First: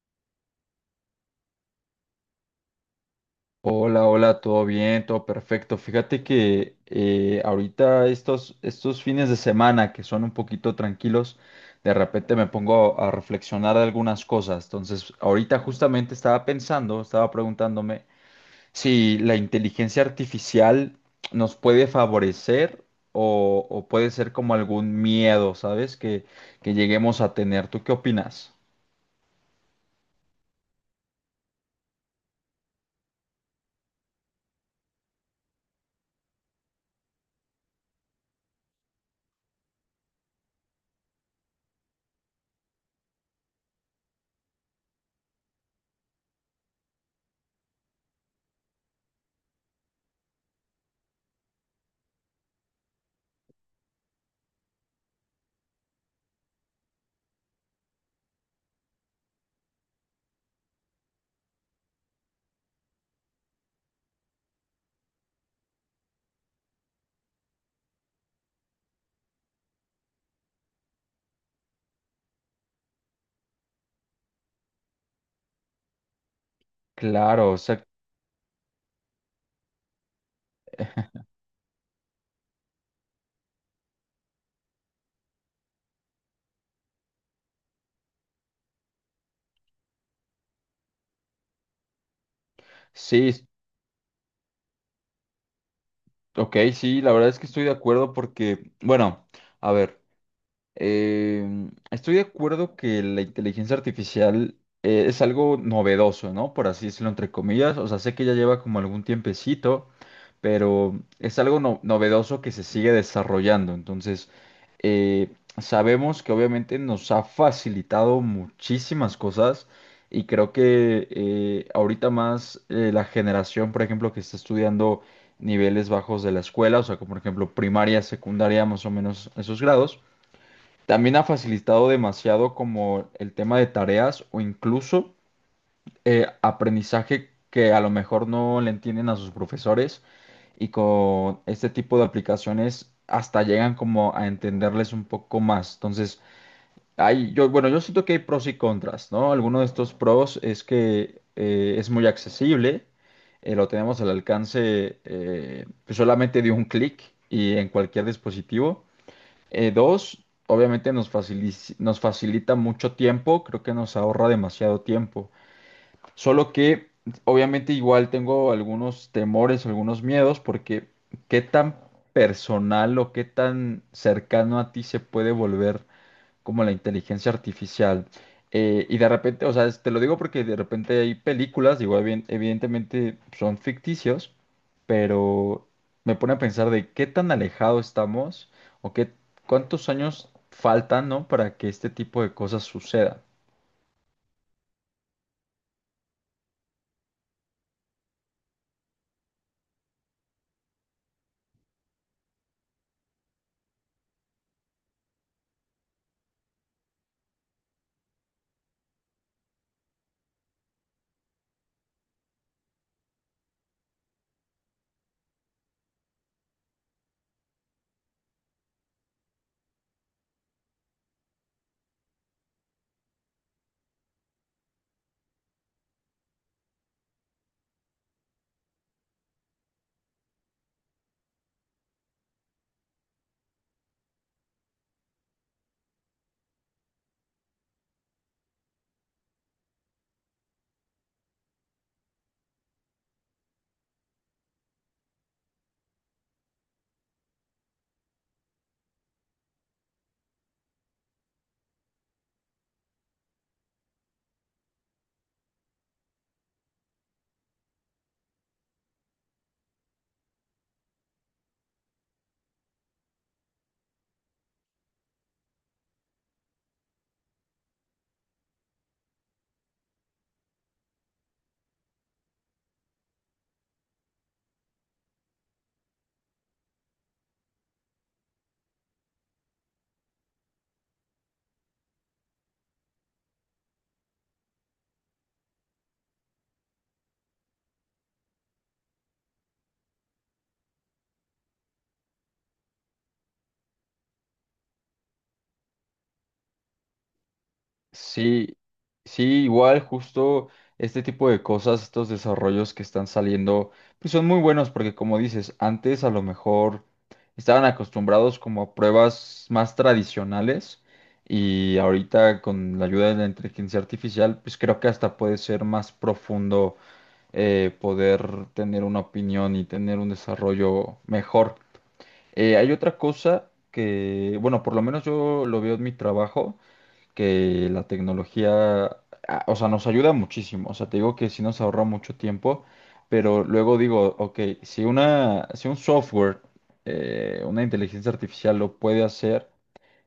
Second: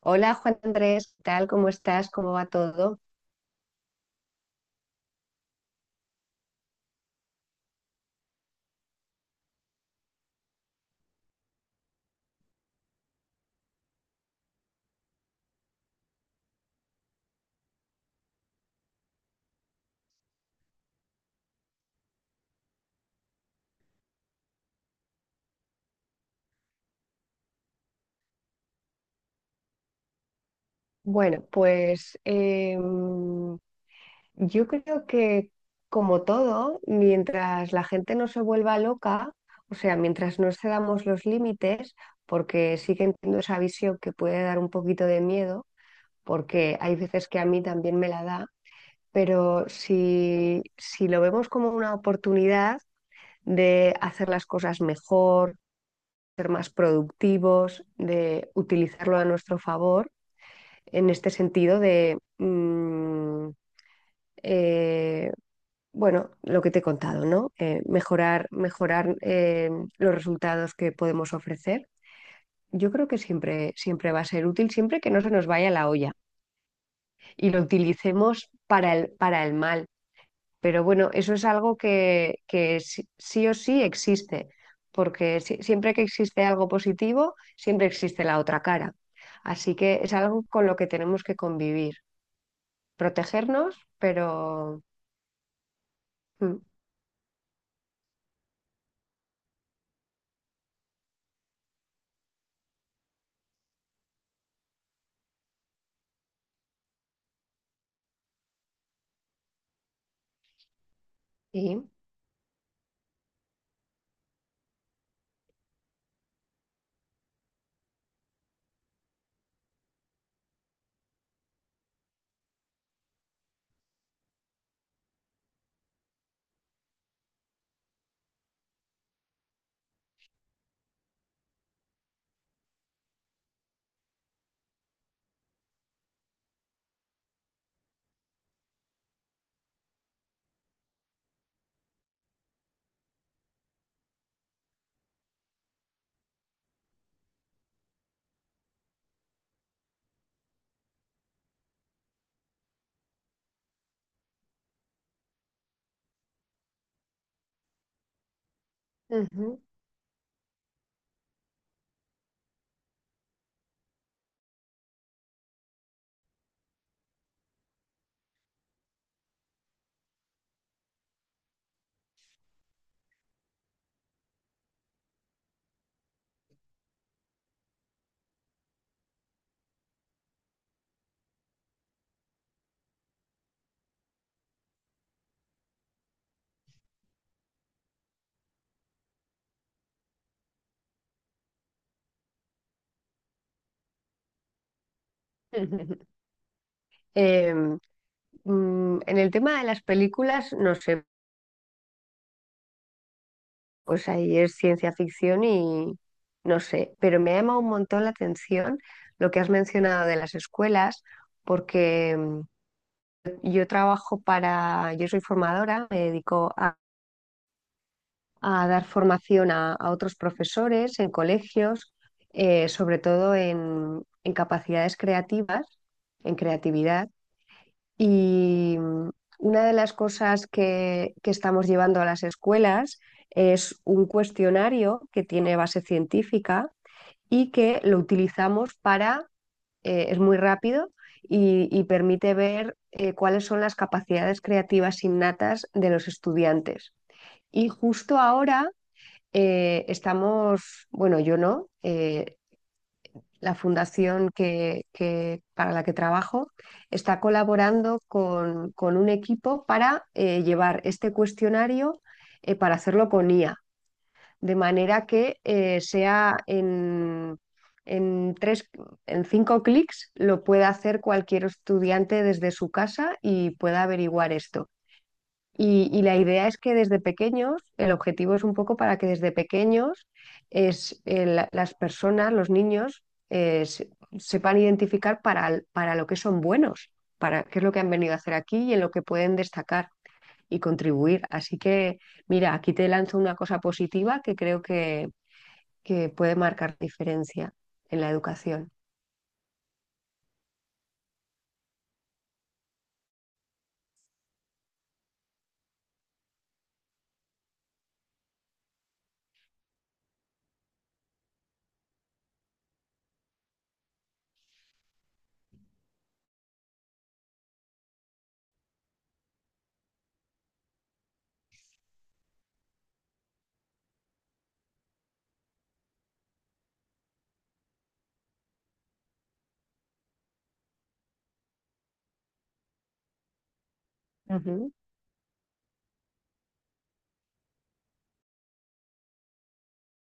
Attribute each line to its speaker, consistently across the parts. Speaker 1: Hola Juan Andrés, ¿qué tal? ¿Cómo estás? ¿Cómo va todo?
Speaker 2: Hola, hola, todo bien, todo perfecto. Fíjate que ahorita estos fines de semana que son un poquito tranquilos, de repente me pongo a reflexionar de algunas cosas. Entonces, ahorita justamente estaba pensando, estaba preguntándome si la inteligencia artificial nos puede favorecer o puede ser como algún miedo, ¿sabes? Que lleguemos a tener. ¿Tú qué opinas?
Speaker 1: Bueno, pues yo creo que como todo, mientras la gente no se vuelva loca, o sea, mientras no cedamos los límites, porque sí que entiendo esa visión que puede dar un poquito de miedo, porque hay veces que a mí también me la da, pero si lo vemos como una oportunidad de hacer las cosas mejor, ser más productivos, de utilizarlo a nuestro favor, en este sentido de, eh, bueno, lo que te he contado, ¿no? Mejorar, mejorar, los resultados que podemos ofrecer. Yo creo que siempre, siempre va a ser útil, siempre que no se nos vaya la olla
Speaker 2: Claro,
Speaker 1: y
Speaker 2: o
Speaker 1: lo
Speaker 2: sea,
Speaker 1: utilicemos para para el mal. Pero bueno, eso es algo que sí, sí o sí existe, porque siempre que existe algo positivo, siempre existe la otra cara. Así que es algo con lo que tenemos que convivir,
Speaker 2: sí.
Speaker 1: protegernos, pero
Speaker 2: Ok,
Speaker 1: mm,
Speaker 2: sí, la verdad es que estoy de acuerdo porque, bueno, a ver, estoy de acuerdo que la inteligencia artificial es algo novedoso, ¿no? Por así decirlo, entre comillas. O sea, sé que ya lleva como algún tiempecito, pero es algo
Speaker 1: Y...
Speaker 2: novedoso que se sigue desarrollando. Entonces, eh, sabemos que obviamente nos ha facilitado muchísimas cosas y creo que ahorita más la generación, por ejemplo, que está estudiando niveles bajos de la escuela, o sea, como por ejemplo primaria, secundaria, más o menos esos grados, también ha facilitado demasiado como el tema de tareas o incluso aprendizaje que a lo mejor no le entienden a sus profesores y con este tipo de aplicaciones hasta llegan como a entenderles un poco más. Entonces, hay, yo, bueno, yo siento que hay pros y contras, ¿no? Alguno de estos pros es que es muy accesible, lo tenemos al alcance pues solamente de un clic y en cualquier dispositivo.
Speaker 1: ujú.
Speaker 2: Dos, obviamente nos facilita mucho tiempo, creo que nos ahorra demasiado tiempo. Solo que obviamente igual tengo algunos temores, algunos miedos, porque qué tan personal o qué tan cercano a ti se puede volver como la inteligencia artificial. Y de repente, o sea, te lo digo porque de repente hay películas, digo, evidentemente son ficticios, pero me pone a pensar de qué tan alejado estamos o qué cuántos años faltan, ¿no? Para que este tipo de cosas sucedan.
Speaker 1: Em, en el tema de las películas, no sé, pues ahí es ciencia ficción y no sé, pero me ha llamado un montón la atención lo que has mencionado de las escuelas, porque yo trabajo para, yo soy formadora, me dedico a dar formación a otros profesores en colegios, sobre todo en capacidades creativas, en creatividad. Y una de las cosas que estamos llevando a las escuelas es un cuestionario que tiene base científica y que lo utilizamos para es muy rápido y permite ver cuáles son las capacidades creativas innatas de los estudiantes. Y justo ahora estamos, bueno, yo no, la fundación que, para la que trabajo está colaborando con un equipo para llevar este cuestionario para hacerlo con IA de manera que sea en, tres, en cinco clics lo pueda hacer cualquier estudiante desde su casa y pueda averiguar esto. Y la idea es que desde pequeños, el objetivo es un poco para que desde pequeños es, las personas, los niños, eh, se- sepan identificar para lo que son buenos, para qué es lo que han venido a hacer aquí y en lo que pueden destacar y contribuir. Así que, mira, aquí te lanzo una cosa positiva que creo que puede marcar diferencia en la
Speaker 2: Sí,
Speaker 1: educación.
Speaker 2: sí, igual justo este tipo de cosas, estos desarrollos que están saliendo, pues son muy buenos porque como dices, antes a lo mejor estaban acostumbrados como a pruebas más tradicionales y ahorita con la ayuda de la inteligencia artificial, pues creo que hasta puede ser más profundo, poder tener una opinión y tener un desarrollo mejor. Hay otra cosa que, bueno, por lo menos yo lo veo en mi trabajo que la tecnología, ah, o sea, nos ayuda muchísimo. O sea, te digo que sí nos ahorra mucho tiempo, pero luego digo, ok,
Speaker 1: Ujú.
Speaker 2: si un software, una inteligencia artificial lo puede hacer,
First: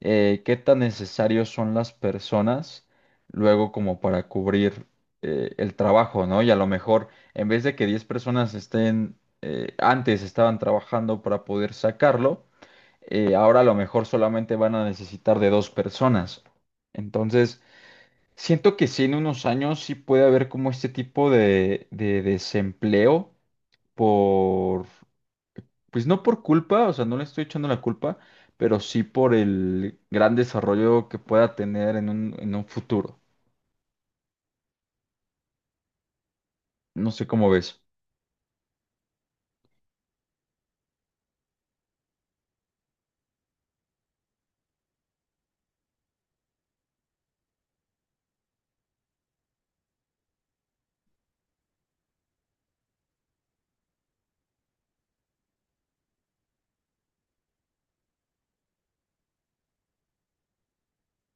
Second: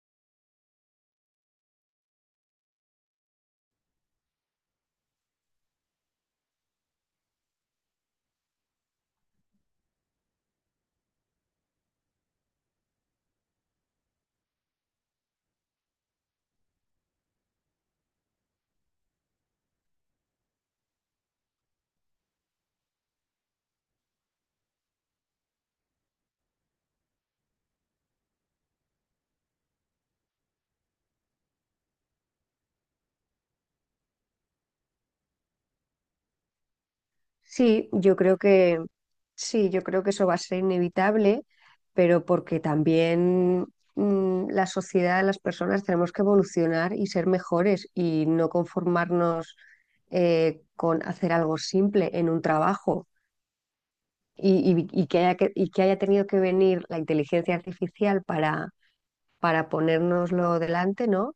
Speaker 2: ¿qué tan necesarios son las personas luego como para cubrir el trabajo, ¿no? Y a lo mejor, en vez de que 10 personas estén, antes estaban trabajando para poder sacarlo, ahora a lo mejor solamente van a necesitar de 2 personas. Entonces, siento que sí, en unos años sí puede haber como este tipo de desempleo por, pues no por culpa, o sea, no le estoy echando la culpa, pero sí por el gran desarrollo que pueda tener en en un futuro. No sé cómo ves.
Speaker 1: Sí, yo creo que sí, yo creo que eso va a ser inevitable, pero porque también la sociedad, las personas tenemos que evolucionar y ser mejores y no conformarnos con hacer algo simple en un trabajo y, y que y que haya tenido que venir la inteligencia artificial para ponérnoslo delante, ¿no?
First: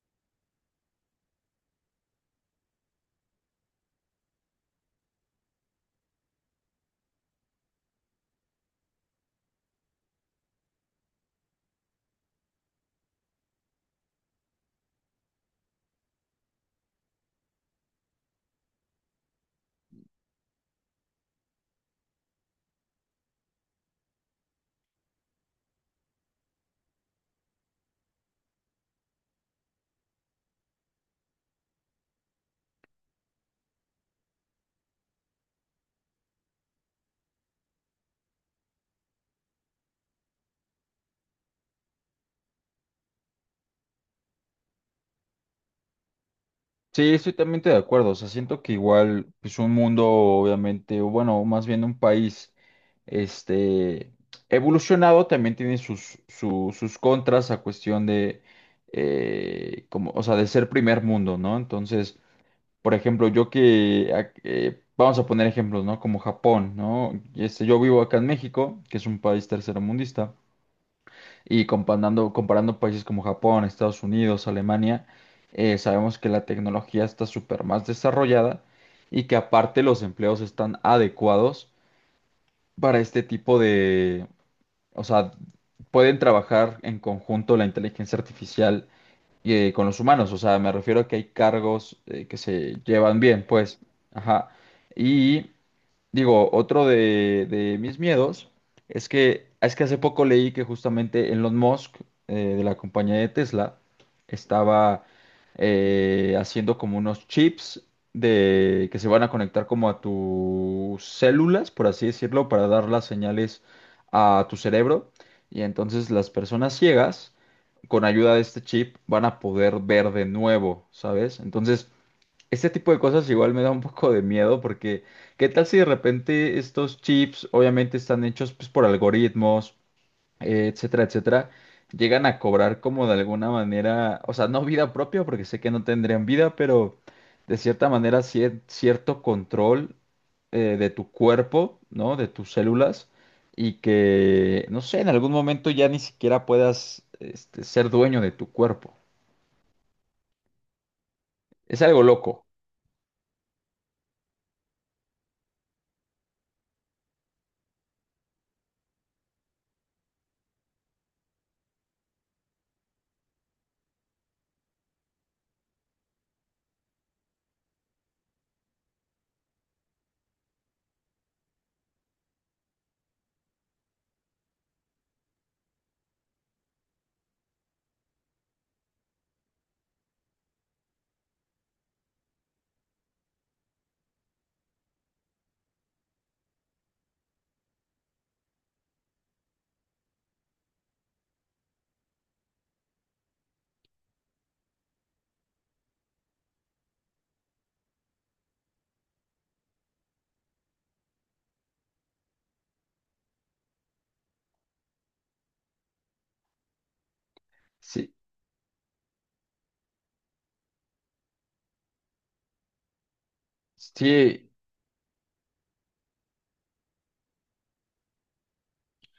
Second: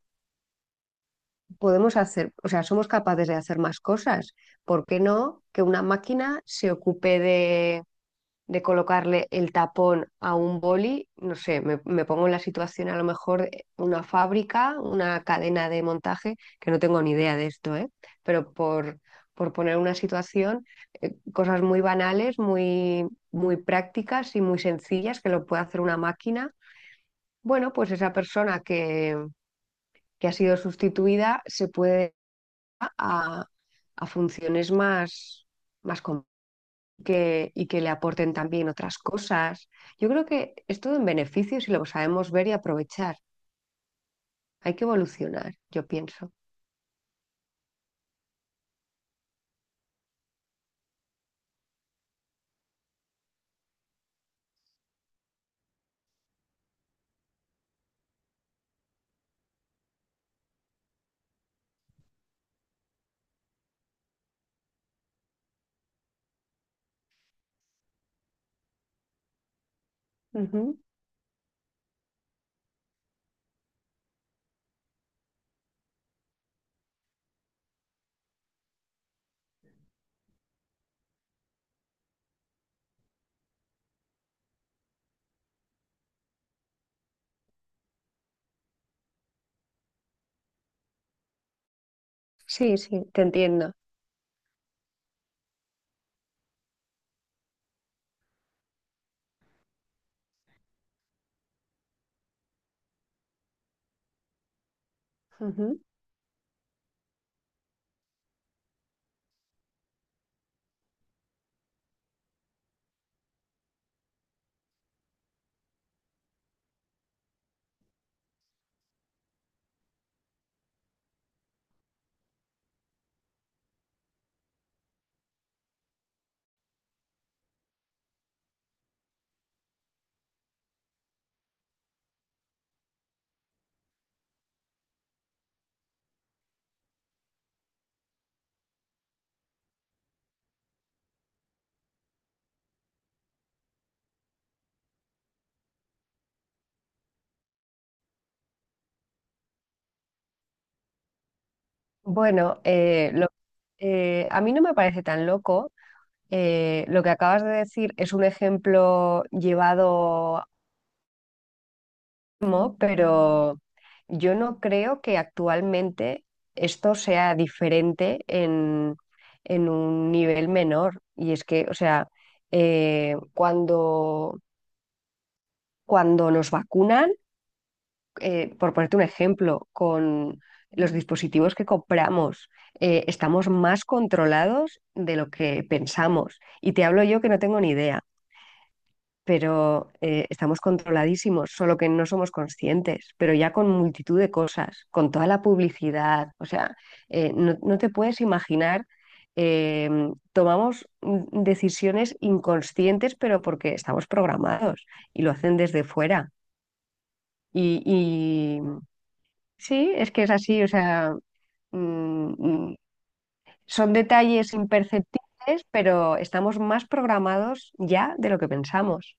Speaker 1: Podemos hacer, o sea, somos capaces de hacer más cosas. ¿Por qué no que una máquina se ocupe de colocarle el tapón a un boli? No sé, me pongo en la situación a lo mejor una fábrica, una cadena de montaje, que no tengo ni idea de esto, ¿eh? Pero por poner una situación, cosas muy banales, muy, muy prácticas y muy sencillas que lo puede hacer una máquina. Bueno, pues esa persona que ha sido sustituida se puede a, a funciones más, más com- que, y que le aporten también otras cosas. Yo creo que es todo en beneficio si lo sabemos ver y aprovechar. Hay que evolucionar, yo pienso.
Speaker 2: Sí, estoy totalmente de acuerdo. O sea, siento que igual, pues un mundo, obviamente, o bueno, más bien un país este, evolucionado también tiene sus, sus contras a cuestión de, como, o sea, de ser primer mundo, ¿no? Entonces, por ejemplo, yo que, vamos a poner ejemplos, ¿no? Como Japón, ¿no? Y este, yo vivo acá en México, que es un país tercermundista,
Speaker 1: Ujú.
Speaker 2: y comparando, comparando países como Japón, Estados Unidos, Alemania, sabemos que la tecnología está súper más desarrollada y que aparte los empleos están adecuados para este tipo, o sea, pueden trabajar en conjunto la inteligencia artificial con los humanos. O sea, me refiero a que hay cargos que se
Speaker 1: Sí, sí,
Speaker 2: llevan
Speaker 1: te
Speaker 2: bien,
Speaker 1: entiendo.
Speaker 2: pues. Ajá. Y digo, otro de mis miedos es que hace poco leí que justamente Elon Musk, de la compañía de Tesla, estaba
Speaker 1: Ujú.
Speaker 2: haciendo como unos chips de, que se van a conectar como a tus células, por así decirlo, para dar las señales a tu cerebro. Y entonces las personas ciegas, con ayuda de este chip, van a poder ver de nuevo, ¿sabes? Entonces... Este tipo de cosas igual me da un poco de miedo porque ¿qué tal si de repente estos chips obviamente están hechos pues, por algoritmos, etcétera, etcétera, llegan a cobrar como de alguna manera, o sea, no vida propia porque sé que no tendrían vida, pero de cierta manera cierto control de tu cuerpo, ¿no? De tus células y que, no sé, en algún momento ya ni siquiera puedas este, ser dueño de tu cuerpo. Es algo loco.
Speaker 1: Bueno, a mí no me parece tan loco. Lo que acabas de decir es un ejemplo llevado mismo, pero yo no creo que actualmente esto sea diferente en un nivel menor. Y es que, o sea, eh, cuando, cuando nos vacunan, por ponerte un ejemplo, con los dispositivos que compramos, estamos más controlados de lo que pensamos. Y te hablo yo que no tengo ni idea. Pero estamos controladísimos, solo que no somos conscientes, pero ya con multitud de cosas, con toda la publicidad, o sea, no te puedes imaginar, eh, tomamos decisiones inconscientes, pero porque estamos programados y lo hacen desde fuera.
Speaker 2: Sí,
Speaker 1: Y sí, es que es así, o sea, mm, mm, son
Speaker 2: sí,
Speaker 1: detalles imperceptibles, pero estamos más programados ya de lo que pensamos.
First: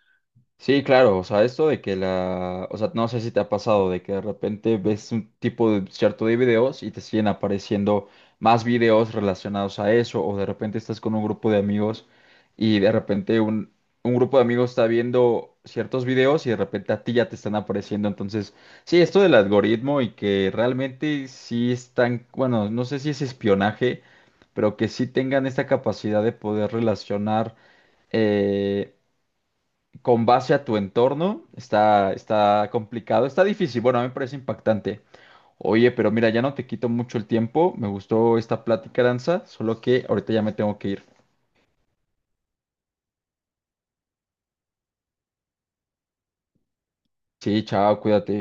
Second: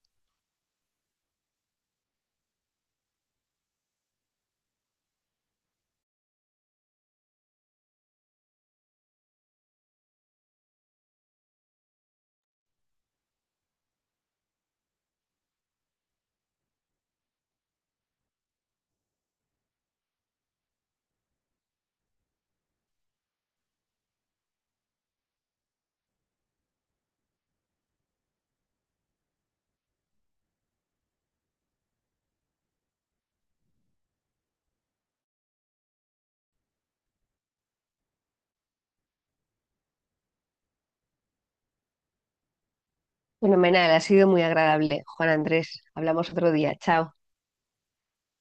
Speaker 2: sí, claro, o sea, esto de que la, o sea, no sé si te ha pasado de que de repente ves un tipo de cierto de videos y te siguen apareciendo más videos relacionados a eso, o de repente estás con un grupo de amigos y de repente un grupo de amigos está viendo ciertos videos y de repente a ti ya te están apareciendo. Entonces, sí, esto del algoritmo y que realmente sí están, bueno, no sé si es espionaje, pero que sí tengan esta capacidad de poder relacionar, eh, con base a tu entorno, está, está complicado, está difícil. Bueno, a mí me parece impactante. Oye, pero mira, ya no te quito mucho el tiempo. Me gustó esta plática, Danza, solo que ahorita ya me tengo que ir.
Speaker 1: Fenomenal, ha sido muy agradable. Juan Andrés, hablamos otro día. Chao.
Speaker 2: Sí, chao, cuídate.